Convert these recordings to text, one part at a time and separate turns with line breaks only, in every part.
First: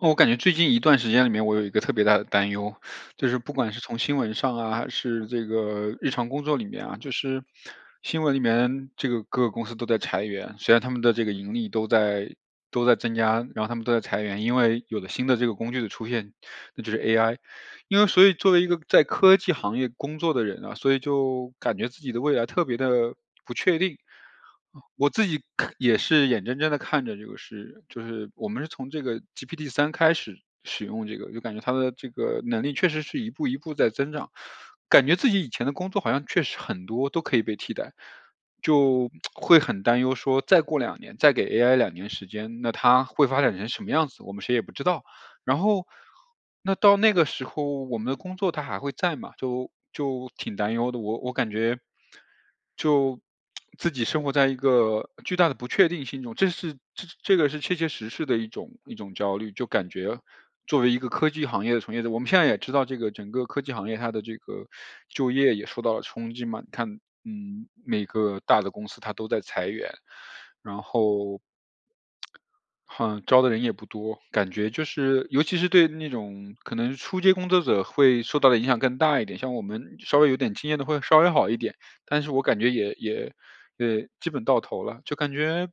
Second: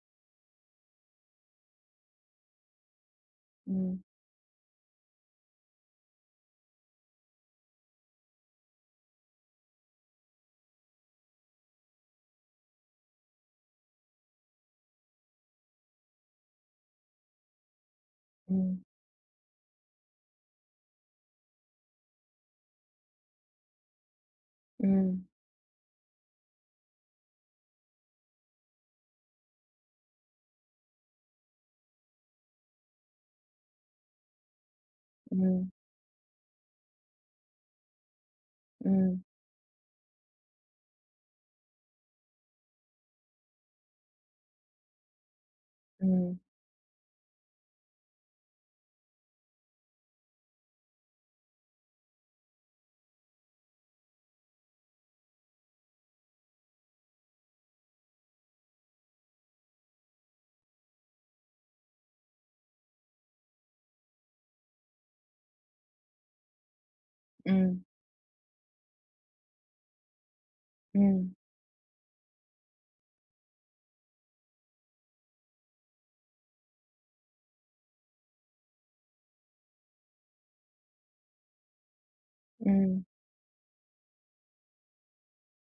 我感觉最近一段时间里面，我有一个特别大的担忧，就是不管是从
嗯。
新闻上啊，还是这个日常工作里面啊，就是新闻里面，这个各个公司都在裁员，虽然他们的这个盈利都在都在增加，然后他们都在裁员。因为有了新的这个工具的出现，那就是 AI，因为所以作为一个
嗯。
在科技行业工作的人啊，所以就感觉自己的未来特别的不确定。我自
嗯。
己可也是眼睁睁地看着这个是就是我们是从这个 GPT 3开始使用这个，就感觉它的这个能力确实是一步一步在增长，感觉自己以前
嗯。
的工作，好像确实很多都可以被替代。就
嗯。
会很担忧说，再过2年再给 AI 2年时间，那它会发展成什么样子，我们谁也不知道。然后
嗯。
那到那个时候我们的工作它还会在嘛，就就挺担忧的。我我感觉，就自己生活在一个巨大的不确定性中，这是这个是切切实实的一种一种焦虑。就感觉作为一个科技行业的从业者，我们现在也知道这个整个科技行业，它的这个就业也受到了冲击嘛，你看，嗯，
嗯。
每个大的公司它都在裁员，然
嗯。
后 哼，招的人也不多，感觉就是尤其是对那种可能初阶工作者会受到的影响更大一点。像我们稍微有点经验的会稍微好一点，但是我感觉也
嗯。
也呃，基本到头了，就感觉，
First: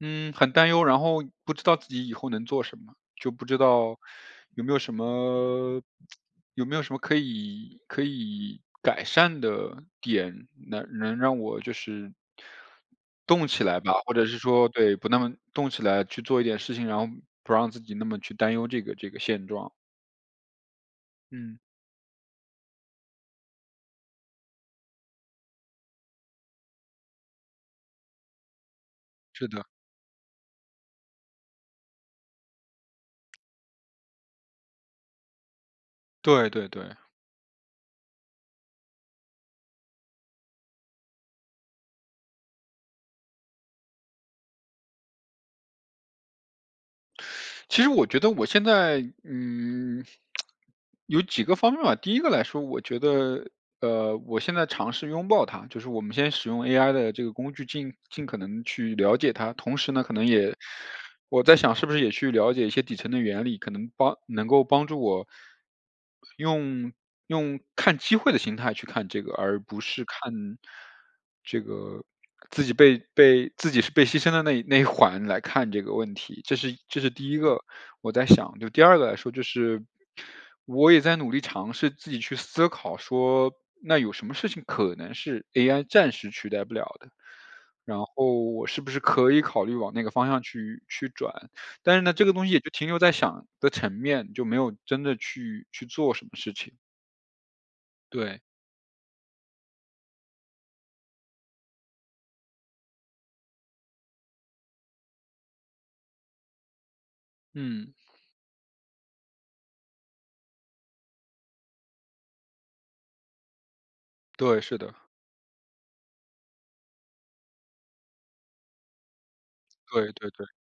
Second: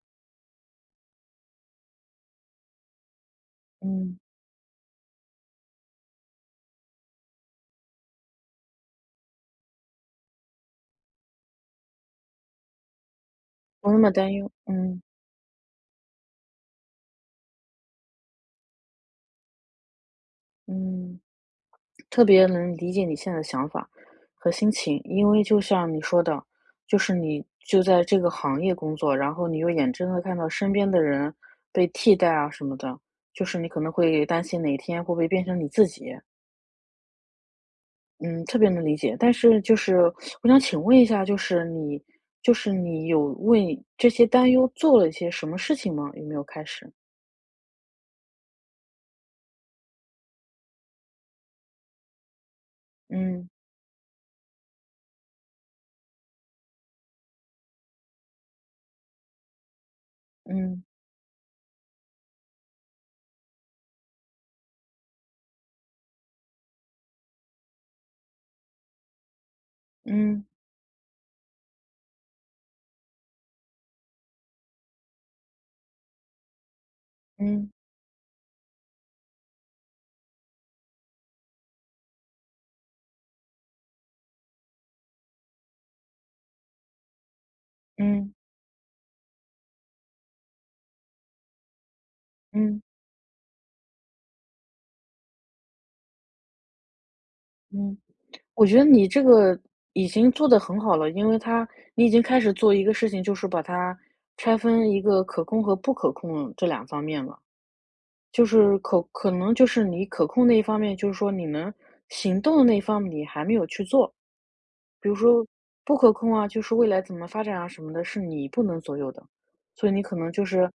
嗯，很担忧，然后不知道自己以后能做什么，就不知道
嗯。
有没有什么 有没有什么可以可以改善的点，能能让我就是动起来
不
吧。
那么
或者
担
是
忧，
说对，
嗯。
不那么动起来去做一点事情，然后不让自己那么去担忧这个这个现状。
嗯，
嗯。
特别能理解你现在的想法儿和心情。因为就像你说的，就是你就在这个行业工作，然后
是
你
的。
又眼睁地看到身边的人被替代啊什么的，就是你可能会担心哪一天会不会变成你自己。
对对对。
嗯，特别能理解。但是就是 我想请问一下，就是你就是你有为你这些担忧做了一些什么事情吗？有没有开始？
其实我觉得我现在，嗯，有几个方面吧。第一个来说我觉
嗯。
得，呃，我现在尝试拥抱它，就是我们先使用 AI 的这个工具尽尽可能去了解它，同时呢，可能也
嗯。
我在想是不是也去了解一些底层的原理，可能帮能够帮助我，用用看机会的形态去看这个，而不是
嗯。
看这个自己被被自己是被牺牲的那一那一环来看这个问题，这是一这是第一个，
嗯。
我在想。就第二个来说就是，我也在努力尝试自己去思考说，那有什么事情可能是 AI 暂时取代不了的，然
嗯。
后我是不是可以考虑往那个方向去去转。但是呢，这个东西也就
嗯。
停留在想的层面，就没有真的去去做什么事情。
嗯，
对。
我觉得你这个已经做得很好了。因为它你已经开始做一个事情，就是把它拆分一个可控和不可控这两方面了。
嗯。
就是可可能就是你可控那一方面，就是说你能行动的那一方面你还没有去做。
对，是的。
比如说不可控啊，就是未来怎么发展啊什么的，是你不能左右的。所以你
对，
可
对，
能就
对。
是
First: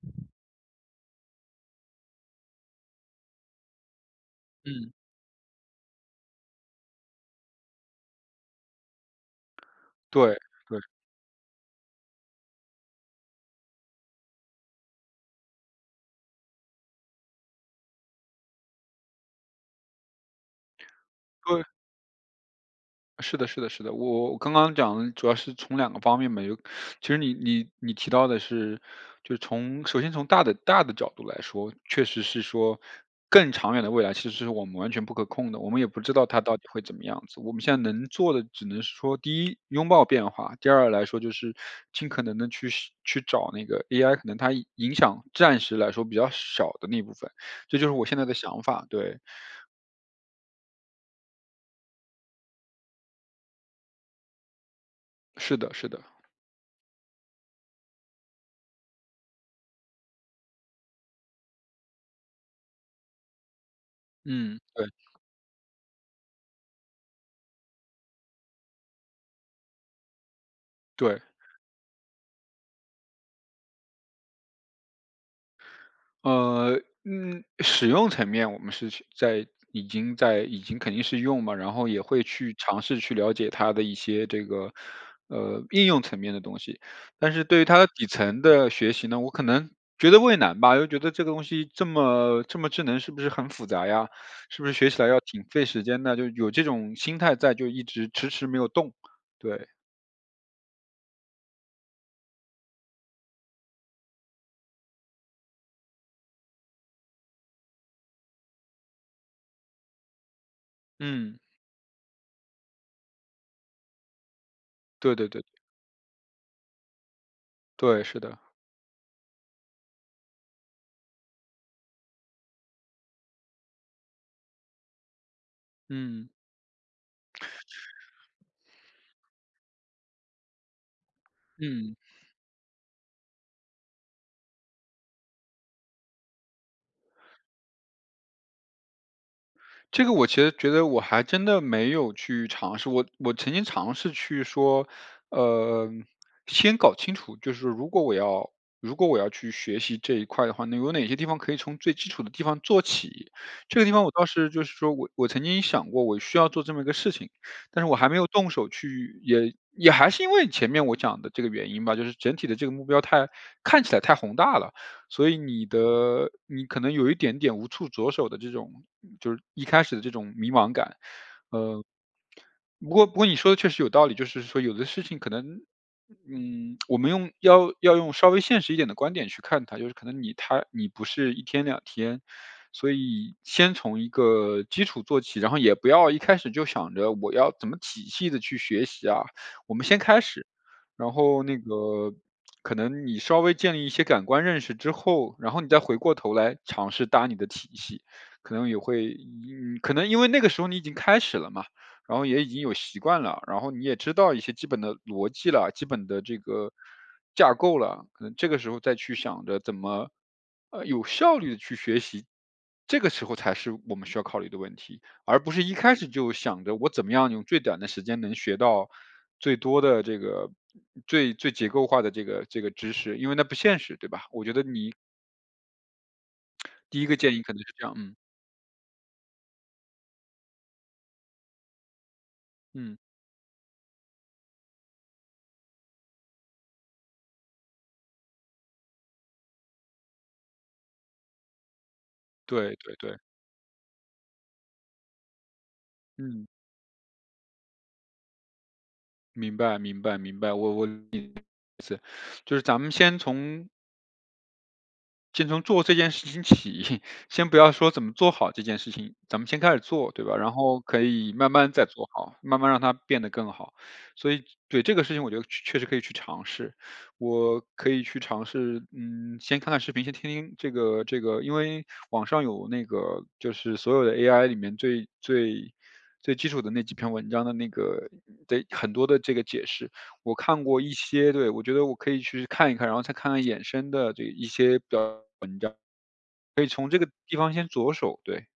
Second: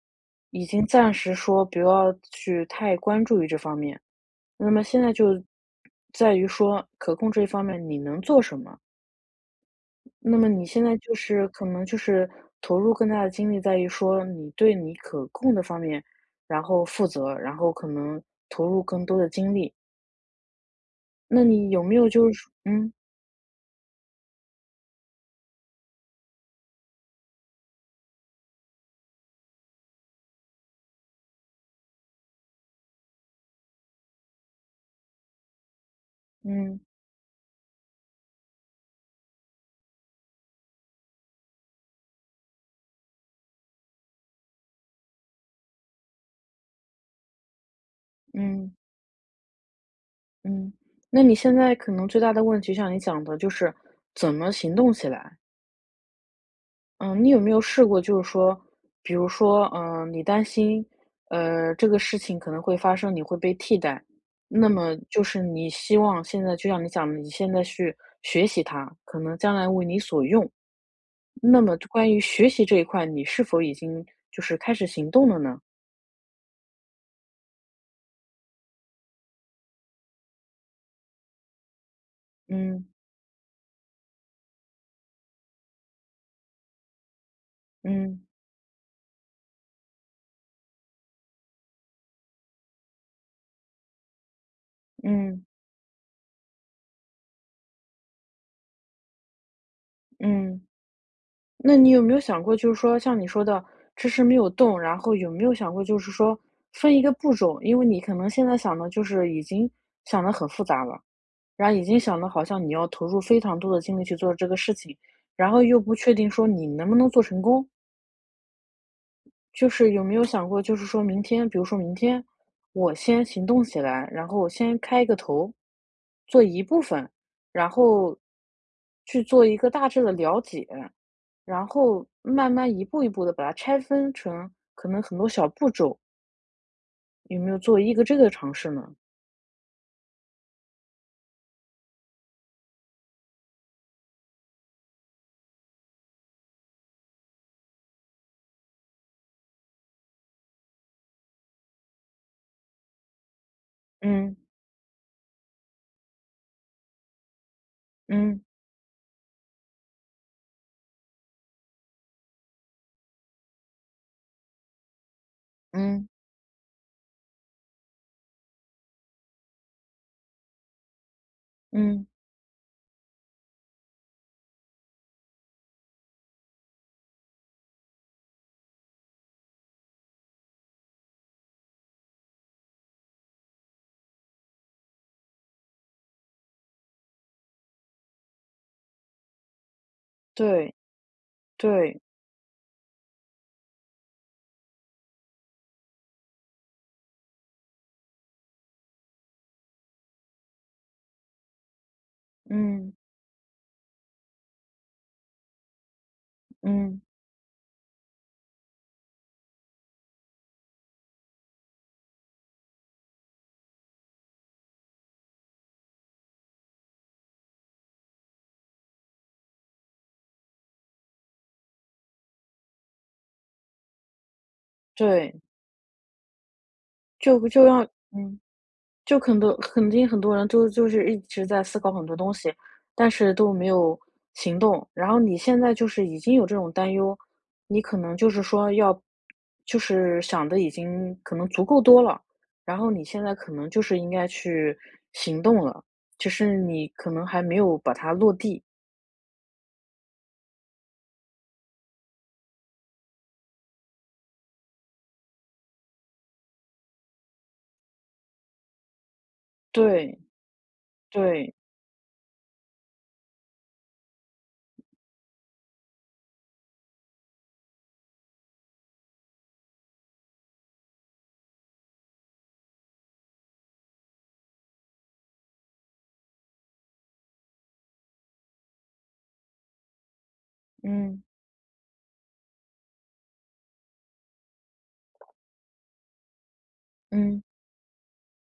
已经暂时说不要去太关注于这方面，那么
嗯。
现在就在于说可控这方面你能做什么。那
对，
么你
对。
现在就是可能就是投入更大的精力在于说你对你可控的方面，然后负责，然后可能投入更多的精力。那
对。
你有没有就是嗯。
是的是的是的，我我刚刚讲的主要是从两个方面嘛，有其实你-你-你提到的是，就是从首先从大的大的角度来说，确实是说更长远的未来其实是我们完全不可控的，我们也不知道它到底
嗯。
会怎么样子，我们现在能做的只能是说第一拥抱变化，第二来说就是尽可能地去去找那个 AI 可能它影响暂时来说比较少的那部分，这就是我现在的想
嗯。
法，对。
嗯，那你现在可能最大的问题就像你讲的，就是怎么行动起来。
是的是的。
嗯你有没有试过就是说，比如说，嗯，你担心，呃，这个事情可能会发生，你会被替代，
嗯，
那
对。
么就是你希望现在就像你讲的，你现在去学习它，可能将来为你所用。
对。
那么关于学习这一块，你是否已经就是开始行动了呢？
呃，嗯，使用层面我们是在已经在已经肯定是用嘛，然后也会去尝
嗯。
试去了解它的一些这个，呃，应用层面的东西，但是对它的底
嗯。
层的学习呢，我可能觉得畏难吧，又觉得这个东西这么这么智能是不是很复杂呀，是不是学起来要挺
嗯。
费时间呢？就有这种心态在就一直迟迟没有动。对。
嗯。那你有没有想过就是说像你说的，迟迟没有动，然后有没有想过就是说分一个步骤？因为你可能现在想得就是已经想得很复杂了，
嗯。
然后已经想的好像你要投入非常多的精力去做这个事情，
对对对。
然后又不确定说你能不能做成功。
对，是的。
就是有没有想过就是说明天比如说明天，我先行动起来，然后我先开一个头，
嗯。
做一部分，然后，去做一个大致的了解，然
嗯。
后慢慢一步一步地把它拆分成可能很多小步骤？有没有做一个这个尝试呢？
这个我其实觉得我还真的没有去尝试，我我曾经尝试去说，呃，先搞清楚。就是如果我要如果我要去学习这一块的话，有哪些地方可以从最基础的地方做起。这个地方我倒
嗯。
是就是说我我曾经想过我需要做这么一个事情，但是我还没有
嗯。
动手去也也还是因为前面我讲的这个原因吧，就是整体的这个目标太看起来太宏大了，所以你
嗯。
的你可能有一点点无处着手的这种就是一开始的这种迷茫感。呃。
嗯。
不过不过你说得确实有道理，就是说有的事情可能，嗯，我们用要用要用稍微现实一点的观点去看它，尤其可能你它你不是1天2天。所以先从一个基础做起，然后也不要一开始就想着我要怎么仔细地去学习啊，我们先开始。
对。
然后那
对。
个，可能你稍微建立一些感官认识之后，然后你再回过头来尝试搭你的体系，可能也会可能因为那个时候你已经开始了嘛，然后也已经有
嗯。
习惯了，然后你也知道一些基本的逻辑了，基本的这个
嗯。
架构了，可能这个时候再去想着怎么，呃，有效率地去学习，这个时候才是我们需要考虑的问题。而不是一开始就想着我怎么样用最短的时间能学到，最多的这个，最最结构化的这个这个知识。因为那不现实对吧，我觉得你
对。
第一个建
就
议可能
就
就是
要
这样。嗯。
嗯。就很多肯定很多人就就是一直在思考很多东西，
嗯。
但是都没有行动，然后你现在就是已经有这种担忧，你可能就是说要就是想得已经可能足够多了，
对
然后
对
你
对。
现在可能就是应该去行动了，只
嗯。
是你可能还没有把它落地。
明白明白明白。我我理解你的意思，就是咱们先从先从做这件事情起，先不要说怎么做好这件事情，咱们先开始做
对。
对吧。然后可以慢
对。
慢再做好，慢慢让它变得更好。所以对这个事情我觉得确确实可以去尝试，我可以去尝试，嗯，先看看视频先听听这个这个因为网上有那个就是所有的 AI 里面最最最基础的那几篇文章的那个得很多的这个解释，我看过一
嗯。
些。对我觉得我可以去看一看，然后再看看衍生的这一些的文章，可以从这个地
嗯。
方先着手，对。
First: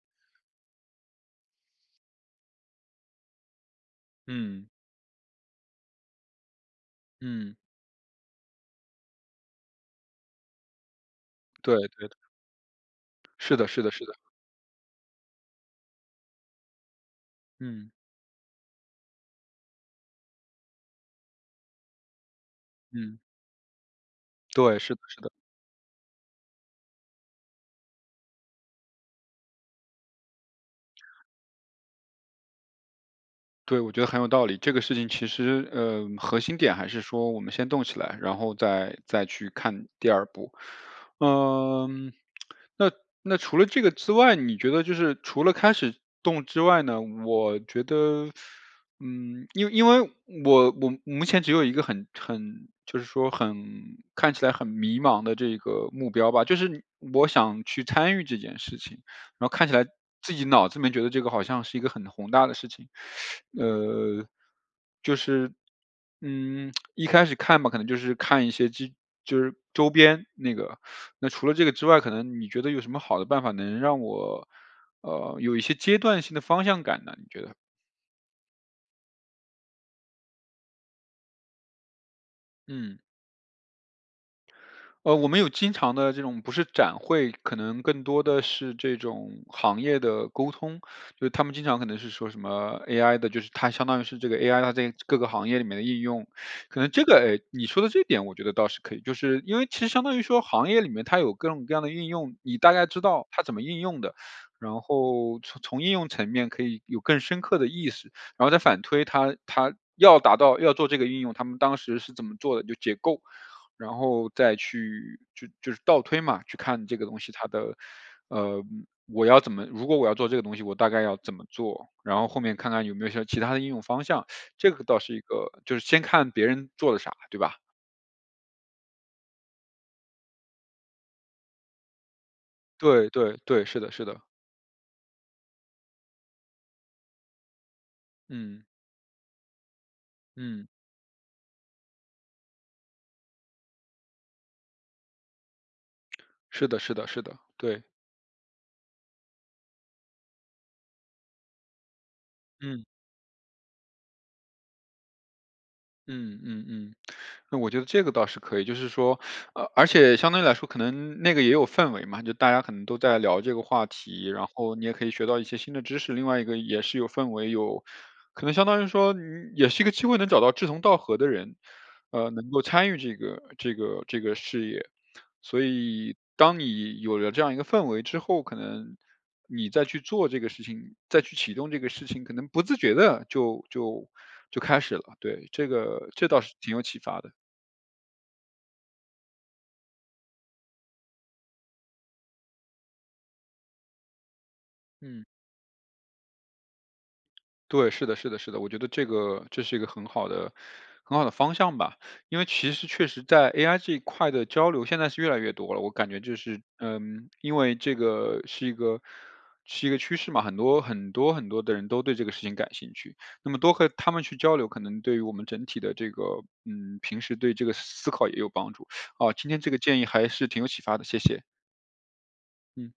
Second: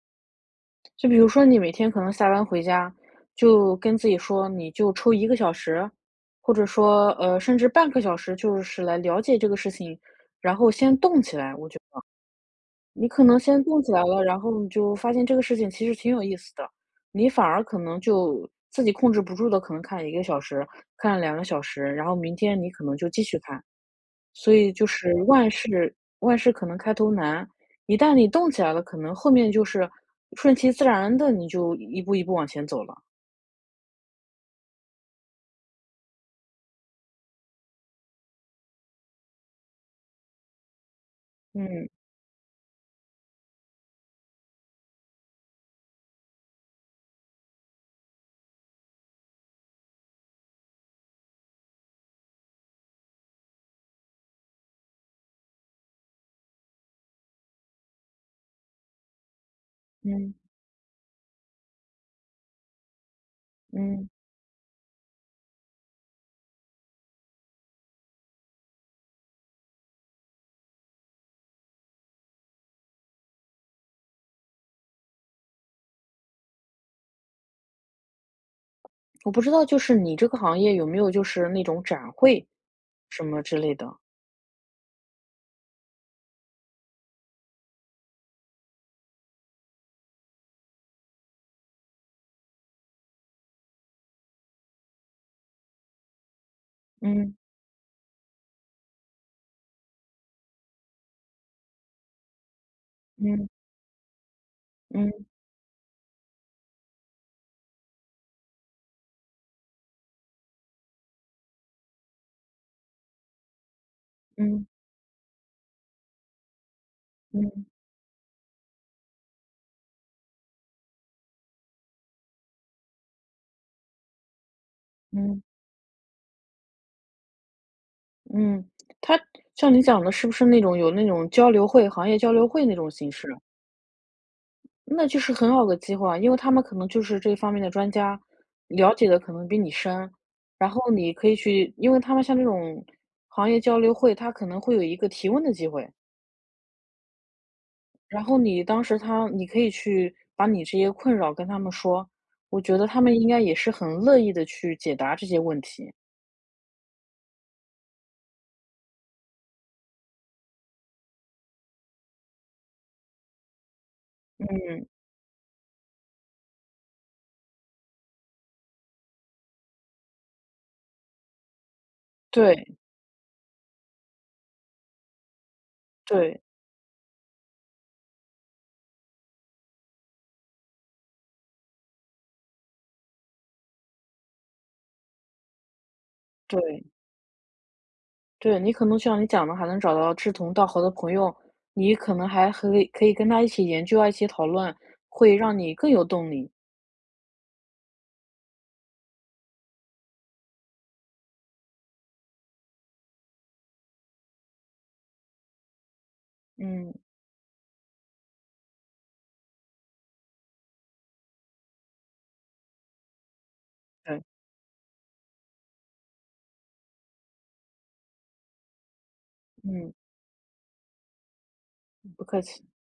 就比如说你每天可能下班回家，就跟自己说：
嗯。
“你就抽1个小时。”或者说，呃，
嗯。
甚至半个小时就是来了解这个事情。然后先动起来，我
对
觉得。
对对。
你可能
是
先
的是
动
的
起来
是的。
了，然后你就发现这个事情其实挺有意思的，你反而可
嗯。
能就自己控制不住地可能看1个小时、看2个小时，然后明天你可能就
嗯。
继续看。所以
对，
就
是的
是
是的。
万事万事可能开头难，一旦你动起来了，可能后面就是顺其自然地你就一一步一步往前走了。
对，我觉得很有道理。这个事情其实，呃，核心点还是说我们先动起来，然后再再去看第2步。呃，
嗯。
那那除了这个之外，你觉得就是除了开始动之外呢，我觉得 嗯，因因为我我目前只有一个很很就是说很看起来很迷茫的这一个目标吧，就是你我想去参与这件事情，然后看起来自
嗯。
己脑子里面觉得这个好像是一个很宏大的事情。
嗯。
呃，就是，嗯，一开始看吧，可能就是看一些激就是周边那个，那除了这个之外，可能你觉得有什么好的办法能让我，呃，有一些阶段性的方向感呢，你觉得？
我不知道就是你这个行业有没有就是那种展会，
嗯。
什么之类的？
呃，我们有经常的这种不是展会，可能更多的是这种行业的沟通。就是它们经常可能是说什么 AI 的就是它相当于是这个 AI 它在各个行业里面的应用。可能这个，
嗯。
诶，你说的这一点我觉得倒是可以，就是因为其实相当于说行业里面它有各种各样的应用，你大概知道它
嗯
怎么应用的，然
嗯。
后从从应用层面可以有更深刻的意识，然后再反推它它要达到要做这个应用，它们当时是怎么做的，就解构。然后再
嗯。
去就就是倒推嘛，去看这个东西它
嗯。
的，呃，我要怎么如果我要做这个东西我大概要怎么做，然后后面看看有没有像其它的应用方向。这个倒是一
嗯。
个就是先看别人做了啥，对吧。
嗯，它像你讲得是不是那种有那种交流会，行业交流会那种
对
形式
对
呢？
对，是的是的。
那就是很好的机会啊，因为他们可能就是这方面的专家，
嗯。
了解的可能比你深。
嗯。
然后你可以去因为它们像这种行业交流会，它可能会有一个提问的机会。
是的是的是的，对。
然后你当时它你可以去把你这些困扰跟他们说。我觉
嗯。
得他们应该也是很乐意地去解答这些问题。
嗯嗯嗯。那我觉得这个倒是可以，就是说，呃而且相对来说可能那个也有氛围嘛，就大家可能都在聊这个话题，然后你
嗯。
也可以学到一些新的知识，另外一个也是有氛围，有可能相当于说你也是一个机会能找到志同道合的人，呃，能够
对。
参与这个这个这个事业。所以
对。
当你有了这样一个氛围之后，可能你再去做这个事情，再去启动这个事情可能不自觉地就就就开始了。对，这个这倒是挺有
对。
启发的。
对，你可能就像你讲的，还能找到志同道合的朋友，你可能还可以-可以跟他一起研究啊一起讨论，
嗯。
会让你更有动力。
对，是的是的是的，我觉得这个这是一个很好的很好的方向吧。因为其实确实在 AI 这一块的交流现在是越来越多了，我感觉就是，
嗯。
嗯，因为这个是一个是一个趋势嘛，很多很多很多的人都对这个事情感兴趣，那么多和他们
对。
去交流可能对于我们整体的这个，嗯平时对这个思考也有帮助，嗯今天这个
嗯。
建议还是挺有启发的，谢谢。
嗯，不客气。
嗯。